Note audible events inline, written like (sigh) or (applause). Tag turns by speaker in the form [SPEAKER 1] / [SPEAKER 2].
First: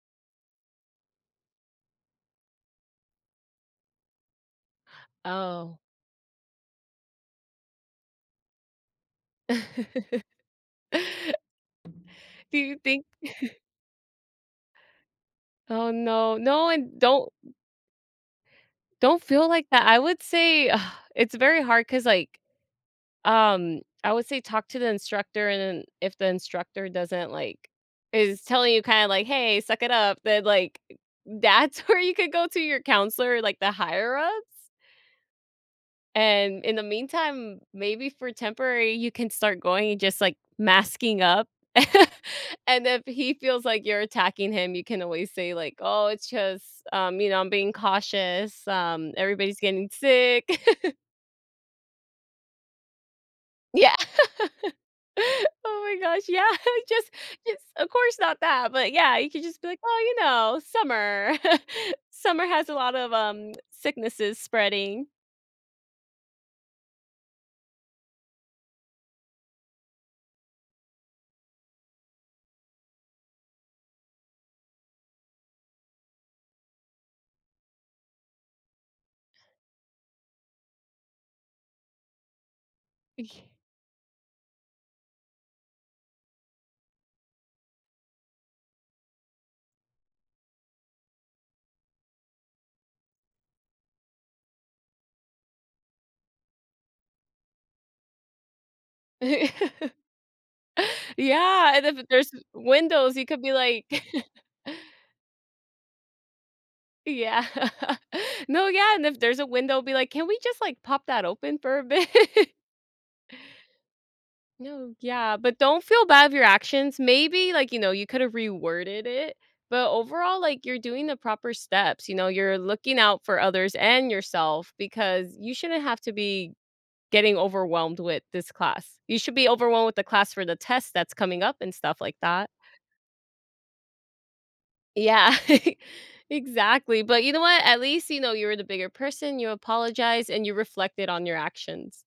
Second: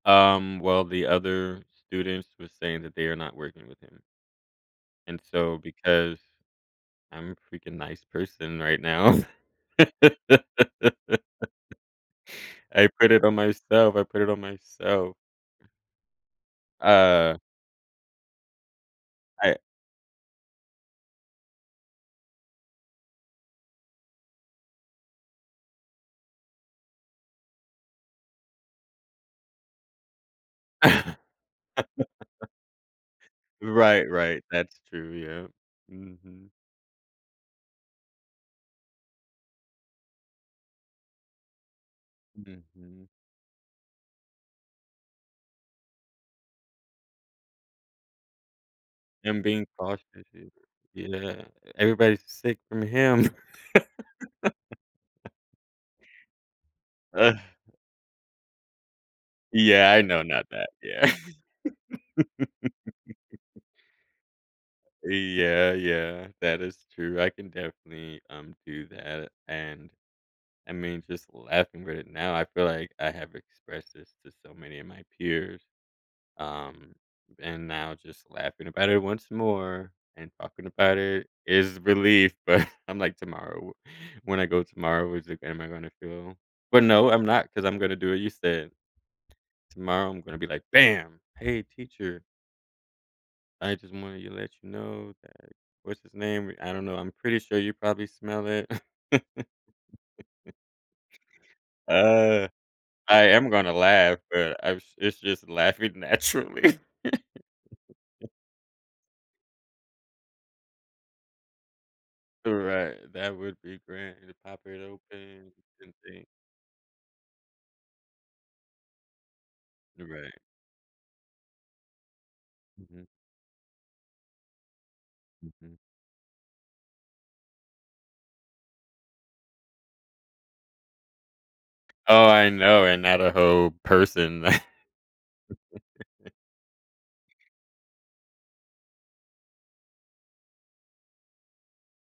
[SPEAKER 1] Um, well, the other students was saying that they are not working with him. And so,
[SPEAKER 2] Oh.
[SPEAKER 1] because, I'm a freaking nice person right now, (laughs)
[SPEAKER 2] (laughs)
[SPEAKER 1] I
[SPEAKER 2] Do you think?
[SPEAKER 1] put it on
[SPEAKER 2] (chuckles)
[SPEAKER 1] myself, I put it on myself.
[SPEAKER 2] Oh, no. No, and don't
[SPEAKER 1] Uh
[SPEAKER 2] don't feel
[SPEAKER 1] I
[SPEAKER 2] like that. I would say, (sighs) it's very hard 'cause, like um, I would say talk to the instructor, and then, if the instructor doesn't, like is telling you, kinda like, "Hey, suck it up." Then, like that's where you could go
[SPEAKER 1] (laughs)
[SPEAKER 2] to your counselor, like, the
[SPEAKER 1] Right,
[SPEAKER 2] higher ups?
[SPEAKER 1] right, that's true, yep. Mhm.
[SPEAKER 2] And, in the meantime, maybe for temporary, you can start going, and, just, like, masking up. (chuckles) And, if
[SPEAKER 1] Mhm.
[SPEAKER 2] he feels like you're attacking him, you can always say, like, "Oh, it's just, um, you know, I'm being cautious, um,
[SPEAKER 1] I'm
[SPEAKER 2] everybody's
[SPEAKER 1] being
[SPEAKER 2] getting
[SPEAKER 1] cautious,
[SPEAKER 2] sick."
[SPEAKER 1] yeah.
[SPEAKER 2] (laughs)
[SPEAKER 1] Yeah, everybody's sick from him.
[SPEAKER 2] Yeah. (laughs)
[SPEAKER 1] (laughs)
[SPEAKER 2] Oh my gosh, yeah. Just just
[SPEAKER 1] (chuckles)
[SPEAKER 2] of course, not that, but, yeah, you could just be like,
[SPEAKER 1] Yeah, I
[SPEAKER 2] "Oh,
[SPEAKER 1] know,
[SPEAKER 2] you
[SPEAKER 1] not
[SPEAKER 2] know,
[SPEAKER 1] that, yeah.
[SPEAKER 2] summer, (chuckles) summer has a lot of um,
[SPEAKER 1] (laughs)
[SPEAKER 2] sicknesses spreading."
[SPEAKER 1] Y yeah, yeah, that is true, I can definitely, um, do that, a and, I mean, just laughing right now, I feel like I have expressed this to so many of my peers, um, and now, just laughing about it once more, and talking about it is relief, but, I'm like,
[SPEAKER 2] Y
[SPEAKER 1] "Tomorrow, wh when I go tomorrow, is it g am I gonna feel?" But, no, I'm not, 'cause I'm gonna do what you said Tomorrow, I'm gonna be like, "Bam! Hey, teacher" "I just wanted you to let you know that what's-his-name, wh I don't know, I'm pretty sure you probably smell it."
[SPEAKER 2] (laughs)
[SPEAKER 1] (laughs)
[SPEAKER 2] Yeah, and, if i there's
[SPEAKER 1] Uh,
[SPEAKER 2] windows,
[SPEAKER 1] I
[SPEAKER 2] you could
[SPEAKER 1] am
[SPEAKER 2] be
[SPEAKER 1] gonna
[SPEAKER 2] like
[SPEAKER 1] laugh,
[SPEAKER 2] (chuckles)
[SPEAKER 1] but I was it's just laughing naturally.
[SPEAKER 2] Yeah. (laughs)
[SPEAKER 1] (chuckles)
[SPEAKER 2] No, yeah, and, if there's a window, be like, "Can we just, like, pop that open for a bit?"
[SPEAKER 1] Uh, right, that would be grand. We'd pop it
[SPEAKER 2] No,
[SPEAKER 1] open,
[SPEAKER 2] yeah,
[SPEAKER 1] and
[SPEAKER 2] but, don't
[SPEAKER 1] can
[SPEAKER 2] feel
[SPEAKER 1] think.
[SPEAKER 2] bad of your actions. Maybe, like, you know, you could've reworded it, but
[SPEAKER 1] Right.
[SPEAKER 2] overall, like, you're doing the proper steps, you know? You're looking
[SPEAKER 1] Mhm.
[SPEAKER 2] out for others, and yourself, because you
[SPEAKER 1] Mhm.
[SPEAKER 2] shouldn't have to be getting overwhelmed with this class. You should be overwhelmed with the class for the test that's coming up, and stuff like
[SPEAKER 1] Oh,
[SPEAKER 2] that.
[SPEAKER 1] I know, and, not a whole person.
[SPEAKER 2] Yeah, (laughs)
[SPEAKER 1] (chuckles)
[SPEAKER 2] exactly, but, you know what? At least, you know, you were the bigger person, you apologized, and you reflected on your actions.